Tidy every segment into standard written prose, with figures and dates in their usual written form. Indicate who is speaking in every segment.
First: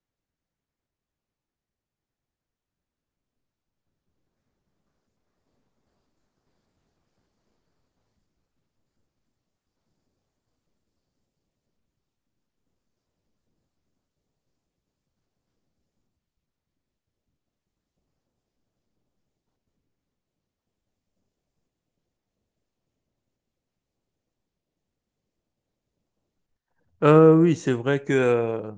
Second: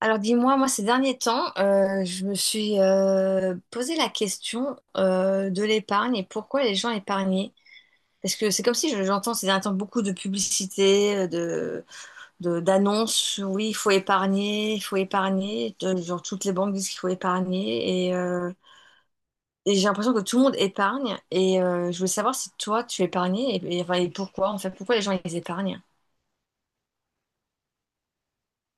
Speaker 1: Alors dis-moi, moi ces derniers temps, je me suis posé la question de l'épargne et pourquoi les gens épargnaient. Parce que c'est comme si j'entends ces derniers temps beaucoup de publicités, d'annonces, oui, il faut épargner, il faut épargner. Genre toutes les banques disent qu'il faut épargner. Et j'ai l'impression que tout le monde épargne. Et je voulais savoir si toi tu épargnais enfin, et pourquoi en fait, pourquoi les gens ils épargnent.
Speaker 2: Oui, c'est vrai que euh,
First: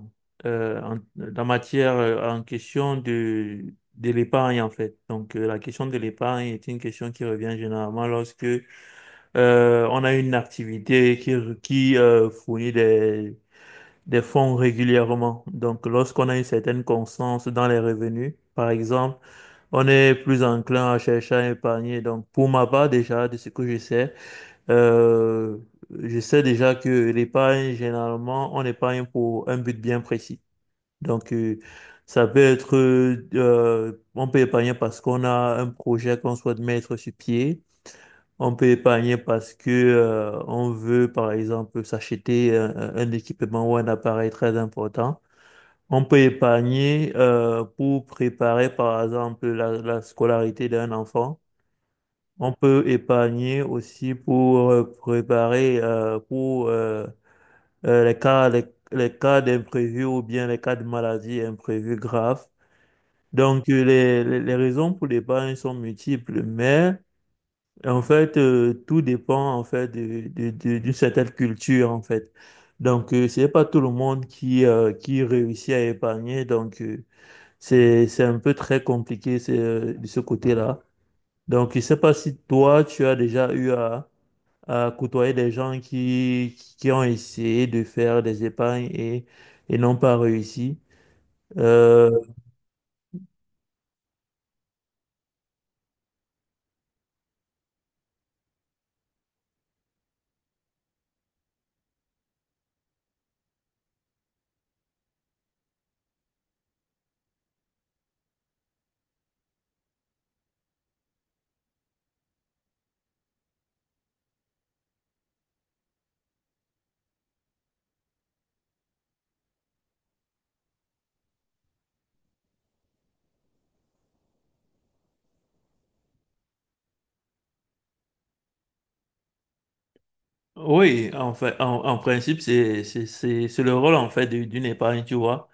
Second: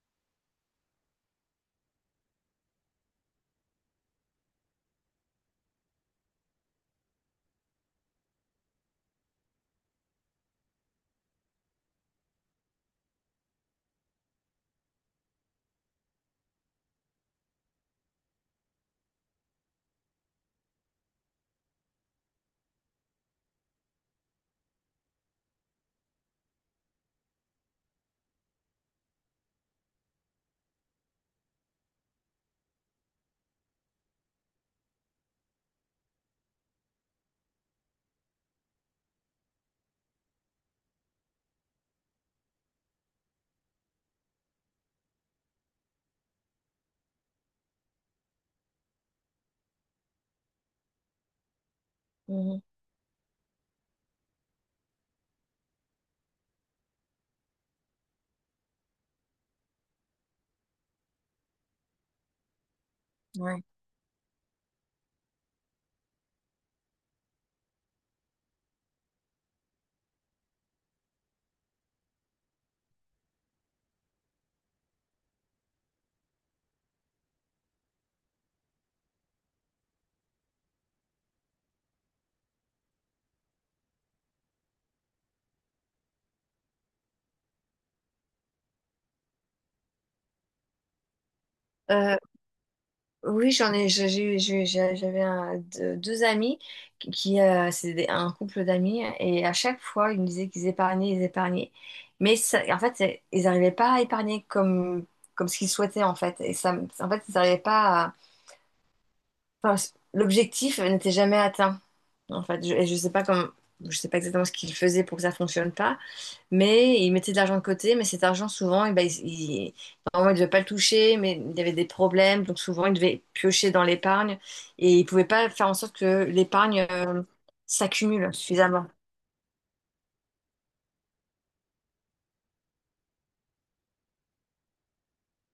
Speaker 2: euh, en- la matière en question de l'épargne, en fait. Donc, la question de l'épargne est une question qui revient généralement lorsque on a une activité qui, qui fournit des fonds régulièrement. Donc, lorsqu'on a une certaine constance dans les revenus, par exemple, on est plus enclin à chercher à épargner. Donc, pour ma part, déjà, de ce que euh, je sais déjà que l'épargne, généralement, on épargne pour un but bien précis. Donc, ça peut être, on peut épargner parce qu'on a un projet qu'on souhaite mettre sur pied. On peut épargner parce que, on veut, par exemple, s'acheter un équipement ou un appareil très important. On peut épargner, pour préparer, par exemple, la scolarité d'un enfant. On
Speaker 1: Mhm.
Speaker 2: peut épargner aussi pour préparer pour les les, cas d'imprévus ou bien les cas de maladie imprévus graves.
Speaker 1: Ouais.
Speaker 2: Donc les, les raisons pour l'épargne sont multiples, mais en fait tout dépend en fait de, d'une certaine culture en fait. Donc c'est pas tout le monde qui réussit à épargner, donc c'est un peu très compliqué c'est, de ce côté-là. Donc je sais pas si toi tu as déjà eu à côtoyer des gens qui ont essayé de faire des épargnes et n'ont pas réussi. Euh,
Speaker 1: Euh, Oui, j'en ai, j'ai- j'avais deux, deux amis qui, c'est un couple d'amis, et à chaque fois, ils me disaient qu'ils épargnaient, ils épargnaient. Mais en fait, ils n'arrivaient pas à épargner comme, comme ce qu'ils souhaitaient, en fait. Et ça, en fait, ils n'arrivaient pas. Enfin, l'objectif n'était jamais atteint. En fait, et je sais pas comment, je sais pas exactement ce qu'il faisait pour que ça fonctionne pas, mais il mettait de l'argent de côté, mais cet argent souvent, eh ben, il, normalement, il devait pas le toucher, mais il y avait des problèmes, donc souvent il devait piocher dans l'épargne et il pouvait pas faire en sorte que l'épargne s'accumule suffisamment.
Speaker 2: oui, en fait, en, en principe, c'est le rôle en fait d'une épargne, tu vois.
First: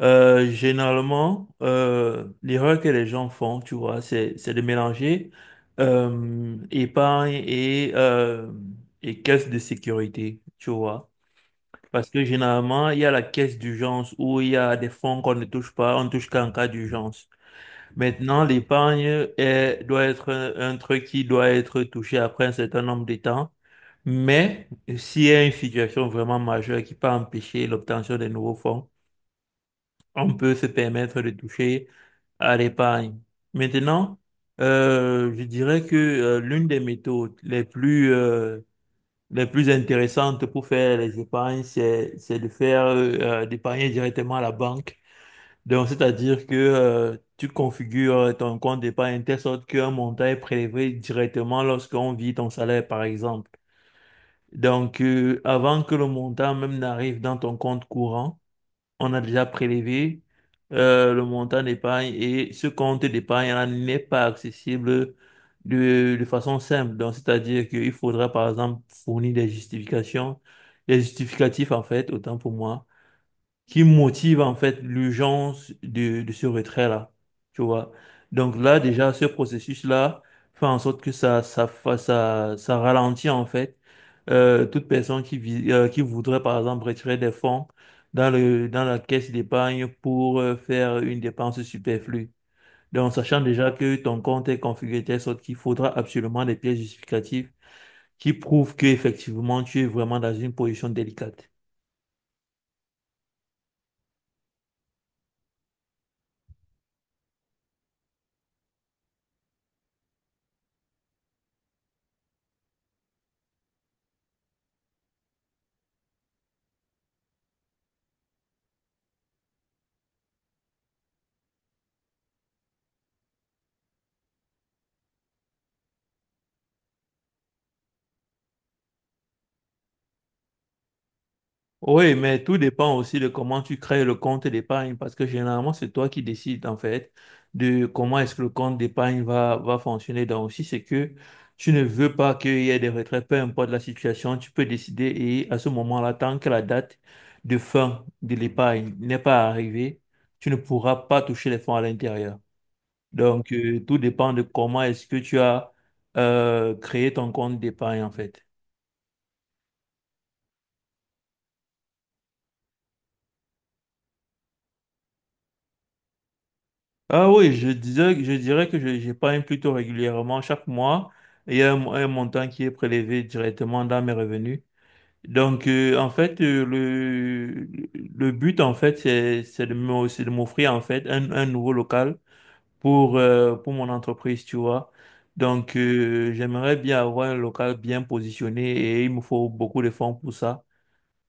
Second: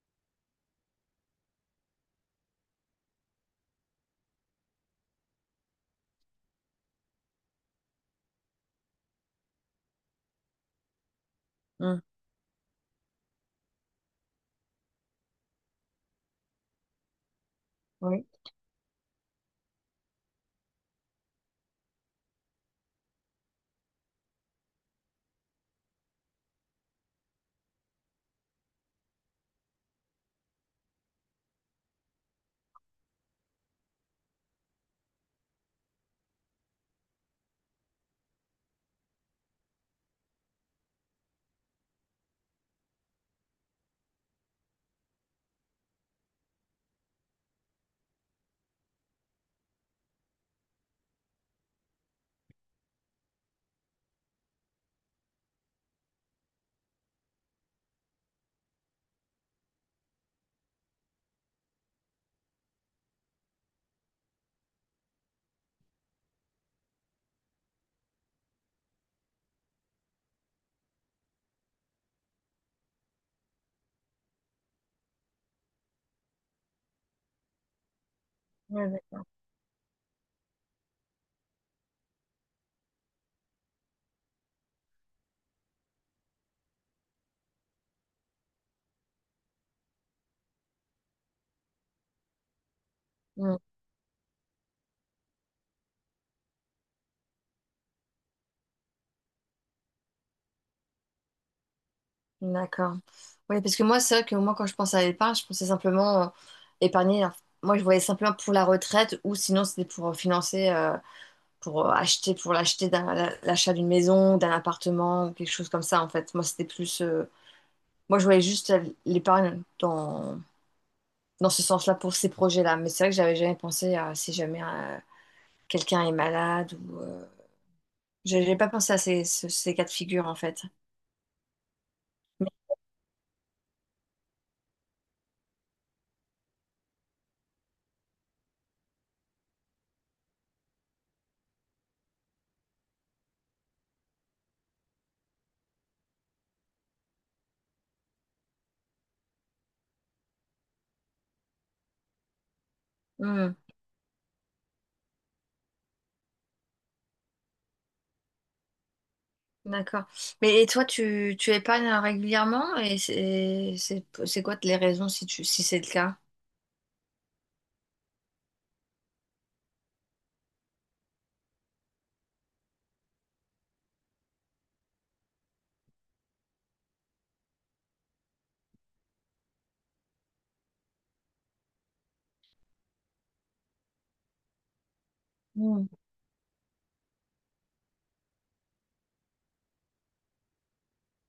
Speaker 2: Généralement, l'erreur que les gens font, tu vois, c'est de mélanger épargne et caisse de sécurité, tu vois.
Speaker 1: Mm.
Speaker 2: Parce que généralement, il y a la caisse d'urgence où il y a des fonds qu'on ne touche pas, on ne touche qu'en cas d'urgence.
Speaker 1: Oui.
Speaker 2: Maintenant, l'épargne doit être un truc qui doit être touché après un certain nombre de temps. Mais s'il y a une situation vraiment majeure qui peut empêcher l'obtention des nouveaux fonds, on peut se permettre de toucher à l'épargne. Maintenant, je dirais que l'une des méthodes les plus intéressantes pour faire les épargnes, c'est de faire, d'épargner directement à la banque, donc, c'est-à-dire que tu configures ton compte d'épargne de telle sorte qu'un montant est prélevé directement lorsqu'on vit ton salaire, par exemple. Donc, avant que le montant même n'arrive dans ton compte courant, on a déjà prélevé le montant d'épargne et ce compte d'épargne-là n'est pas accessible de façon simple. Donc, c'est-à-dire qu'il faudra, par exemple, fournir des justifications, des justificatifs, en fait, autant pour moi qui motive en fait l'urgence de ce retrait-là, tu vois. Donc là,
Speaker 1: Ouais,
Speaker 2: déjà, ce
Speaker 1: d'accord.
Speaker 2: processus-là fait en sorte que ça ralentit en fait toute personne qui, qui voudrait par exemple retirer des fonds dans le, dans la caisse d'épargne pour faire une dépense superflue. Donc, sachant déjà que ton compte est configuré de telle sorte qu'il faudra absolument des pièces justificatives qui prouvent qu'effectivement tu es vraiment dans une position délicate.
Speaker 1: D'accord. Oui, parce que moi, c'est vrai que moi, quand je pense à l'épargne, je pensais simplement épargner. Enfin, moi, je voyais simplement pour la retraite ou sinon, c'était pour financer, pour acheter, pour l'achat d'une maison, d'un appartement ou quelque chose comme ça, en fait. Moi, c'était plus. Moi, je voyais juste l'épargne dans, dans ce sens-là pour ces projets-là. Mais c'est vrai que j'avais jamais pensé à si jamais quelqu'un est malade ou. J'avais pas pensé à ces, ces cas de figure, en fait.
Speaker 2: Oui, mais tout dépend aussi de comment tu crées le compte d'épargne parce que généralement, c'est toi qui décides en fait de comment est-ce que le compte d'épargne va, va fonctionner. Donc, si c'est que tu ne veux pas qu'il y ait des retraits, peu importe la situation, tu peux décider et à ce moment-là, tant que la date de fin de l'épargne n'est pas arrivée, tu ne pourras pas toucher les fonds à l'intérieur. Donc,
Speaker 1: Hmm.
Speaker 2: tout dépend de comment est-ce que tu as créé ton compte d'épargne en fait.
Speaker 1: D'accord. Mais et toi, tu épargnes régulièrement et c'est quoi les raisons si tu si c'est le cas?
Speaker 2: Ah oui, je disais, je dirais que j'épargne plutôt régulièrement chaque mois. Il y a un montant qui est prélevé directement dans mes revenus. Donc, en fait, le but, en fait, c'est de c'est de m'offrir, en fait, un nouveau local pour mon entreprise, tu vois. Donc,
Speaker 1: Hmm.
Speaker 2: j'aimerais bien avoir un local bien positionné et il me faut beaucoup de fonds pour ça.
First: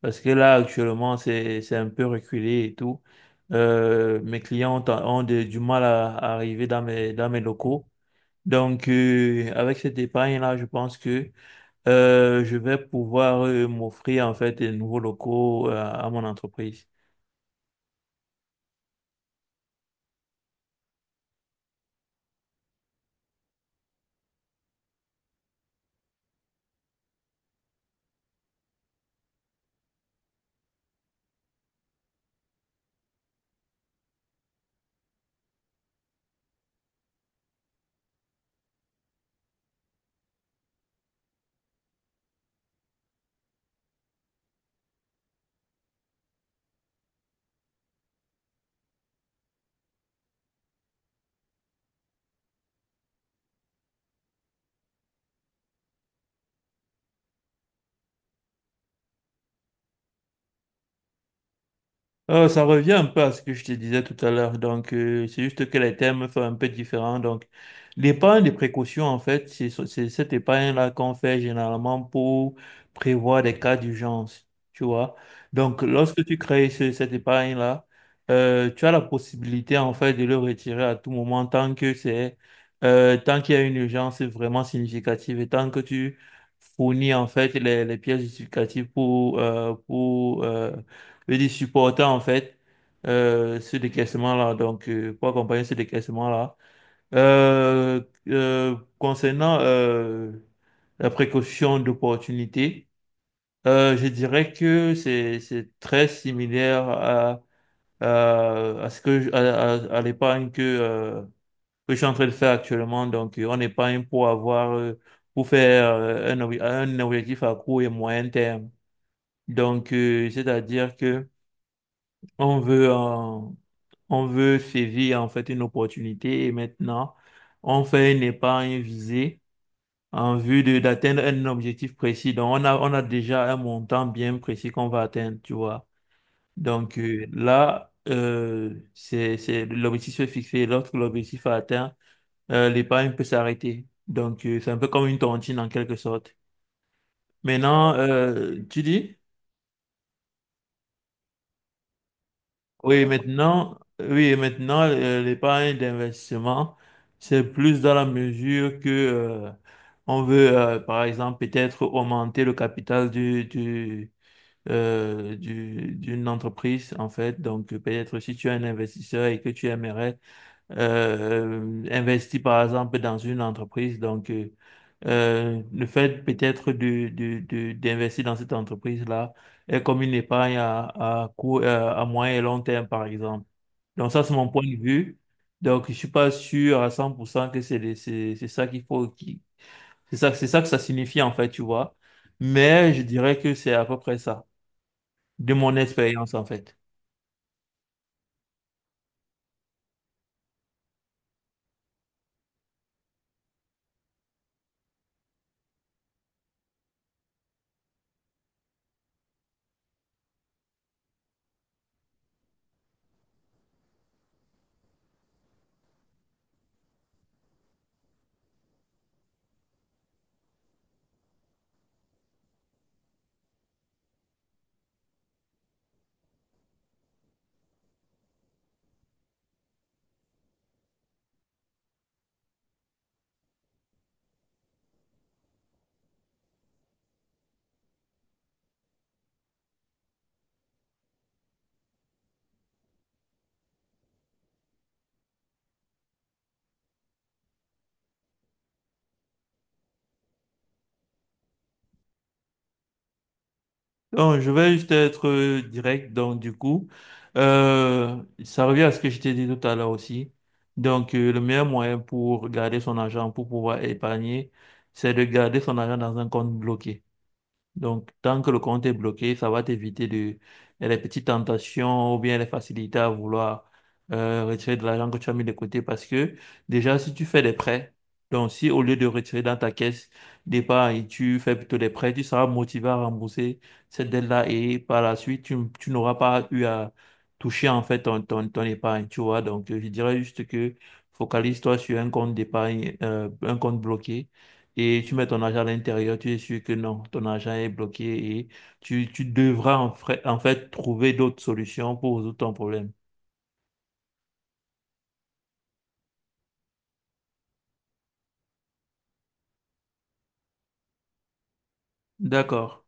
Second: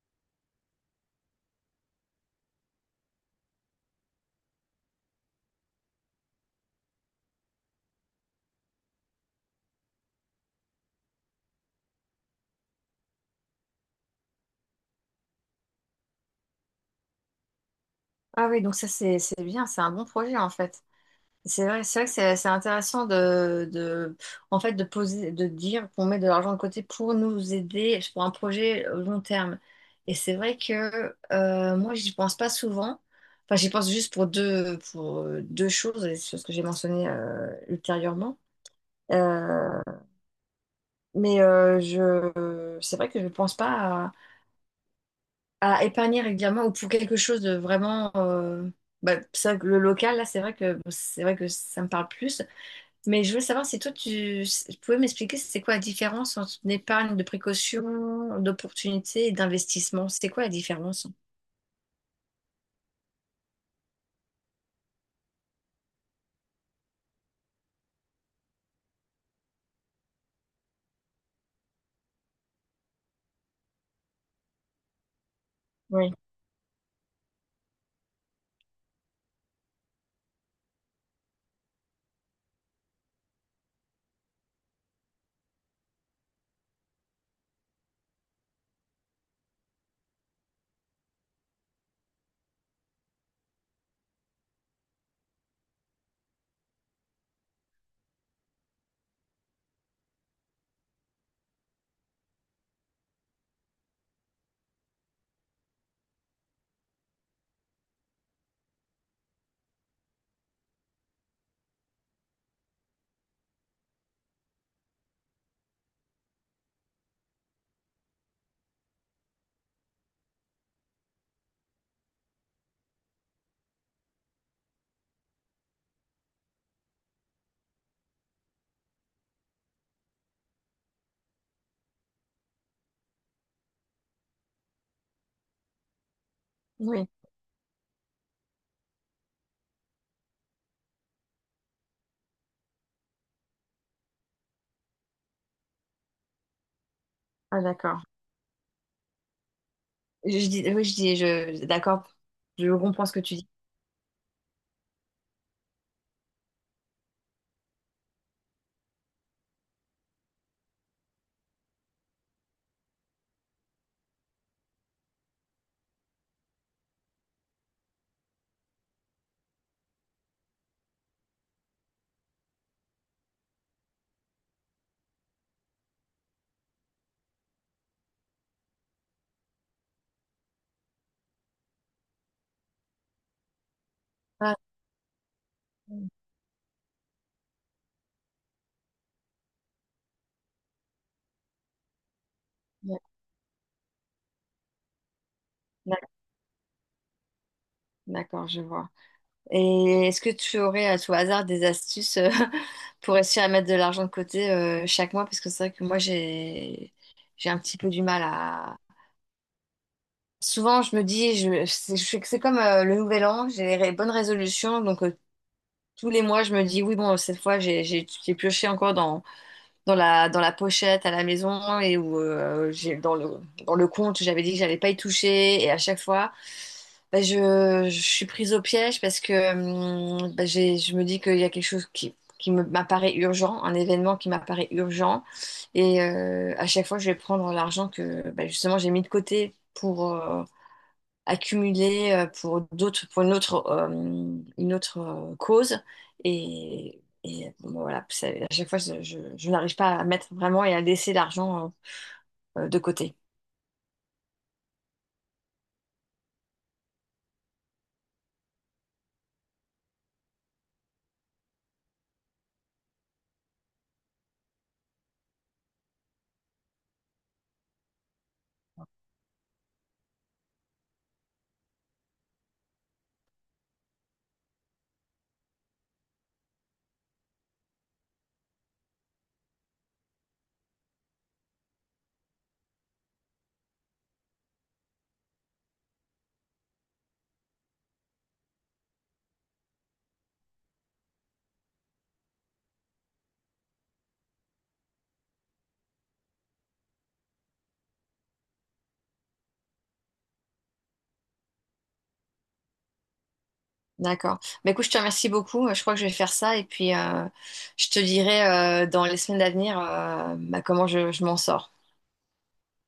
Speaker 2: Parce que là, actuellement, c'est un peu reculé et tout. Mes clients ont, ont du mal à arriver dans mes locaux. Donc, avec cette épargne-là, je pense que je vais pouvoir m'offrir en fait des nouveaux locaux à mon entreprise.
Speaker 1: Ah oui, donc ça c'est bien, c'est un bon projet en fait. C'est vrai que c'est intéressant de en fait de poser de dire qu'on met de l'argent de côté pour nous aider pour un projet long terme. Et c'est vrai que moi j'y pense pas souvent. Enfin, j'y pense juste pour deux choses, et c'est ce que j'ai mentionné ultérieurement. Euh, Mais c'est vrai que je ne pense pas à, à épargner régulièrement ou pour quelque chose de vraiment. Bah, c'est vrai que le local, là, c'est vrai que ça me parle plus. Mais je voulais savoir si toi, si, tu pouvais m'expliquer c'est quoi la différence entre une épargne de précaution, d'opportunité et d'investissement? C'est quoi la différence?
Speaker 2: Ça revient un peu à ce que je te disais tout à l'heure. Donc, c'est juste que les thèmes sont un peu différents. Donc, l'épargne de précaution, en fait, c'est cette épargne-là qu'on fait généralement pour prévoir des cas d'urgence. Tu vois? Donc,
Speaker 1: Oui,
Speaker 2: lorsque tu crées cette épargne-là, tu as la possibilité, en fait, de le retirer à tout moment tant que c'est, tant qu'il y a une urgence vraiment significative et tant que tu fournis, en fait, les pièces justificatives pour, et des supportants en fait ce décaissement-là. Donc, pour accompagner ce décaissement-là. Euh, Concernant la précaution d'opportunité, je dirais que c'est très similaire à ce que à l'épargne que je suis en train de faire actuellement. Donc, on épargne pour avoir pour faire un, un objectif à court et moyen terme. Donc, c'est-à-dire que on veut on veut saisir en fait une opportunité et maintenant, on fait une épargne visée en vue de d'atteindre un objectif précis. Donc, on a déjà un montant bien précis qu'on va atteindre, tu vois. Donc
Speaker 1: oui.
Speaker 2: là, l'objectif est fixé. Lorsque l'objectif est atteint, l'épargne peut s'arrêter. Donc, c'est un peu comme une tontine en quelque sorte.
Speaker 1: Ah,
Speaker 2: Maintenant,
Speaker 1: d'accord.
Speaker 2: tu dis?
Speaker 1: Oui, d'accord. Je
Speaker 2: Oui,
Speaker 1: comprends ce que tu dis.
Speaker 2: maintenant, oui, et maintenant, l'épargne d'investissement, c'est plus dans la mesure que on veut, par exemple, peut-être augmenter le capital du, d'une entreprise, en fait. Donc, peut-être si tu es un investisseur et que tu aimerais investi par exemple dans une entreprise. Donc, le fait peut-être de, d'investir dans cette entreprise-là est comme une épargne à court, à moyen et long terme, par exemple. Donc, ça, c'est mon
Speaker 1: Ah,
Speaker 2: point de vue. Donc, je suis pas sûr à 100% que c'est ça qu'il faut, qui, c'est ça que ça signifie, en fait, tu vois. Mais
Speaker 1: d'accord,
Speaker 2: je dirais que c'est à peu près ça, de mon expérience, en fait.
Speaker 1: d'accord, je vois. Et est-ce que tu aurais à tout hasard des astuces pour réussir à mettre de l'argent de côté chaque mois? Parce que c'est vrai que moi, j'ai un petit peu du mal à… Souvent, je me dis, c'est je sais que c'est comme le nouvel an, j'ai les bonnes résolutions. Donc, tous les mois, je me dis, oui, bon, cette fois, j'ai pioché encore dans la pochette à la maison et où dans le compte, j'avais dit que j'allais pas y toucher. Et à chaque fois, bah, je suis prise au piège parce que bah, je me dis qu'il y a quelque chose qui m'apparaît urgent, un événement qui m'apparaît urgent. Et à chaque fois, je vais prendre l'argent que bah, justement j'ai mis de côté pour, accumulé pour d'autres, pour une autre cause. Et, bon, voilà, à chaque fois, je n'arrive pas à mettre vraiment et à laisser l'argent de côté.
Speaker 2: Non, je vais juste être direct. Donc, du coup, ça revient à ce que je t'ai dit tout à l'heure aussi. Donc, le meilleur moyen pour garder son argent, pour pouvoir épargner, c'est de garder son argent dans un compte bloqué. Donc, tant que le compte est bloqué, ça va t'éviter de, les petites tentations ou bien les facilités à vouloir retirer de l'argent que tu as mis de côté. Parce que déjà, si tu fais des prêts, donc si au lieu de retirer dans ta caisse départ et tu fais plutôt des prêts, tu seras motivé à rembourser cette dette-là et par la suite, tu n'auras pas eu à toucher en fait ton, ton, ton épargne, tu vois. Donc, je dirais juste que focalise-toi sur un compte d'épargne, un compte bloqué et tu mets ton argent à l'intérieur, tu es sûr que non, ton argent est bloqué et tu devras en fait trouver d'autres solutions pour résoudre ton problème.
Speaker 1: D'accord. Bah, écoute, je te remercie beaucoup. Je crois que je vais faire ça et puis je te dirai dans les semaines à venir bah, comment je m'en sors.
Speaker 2: D'accord.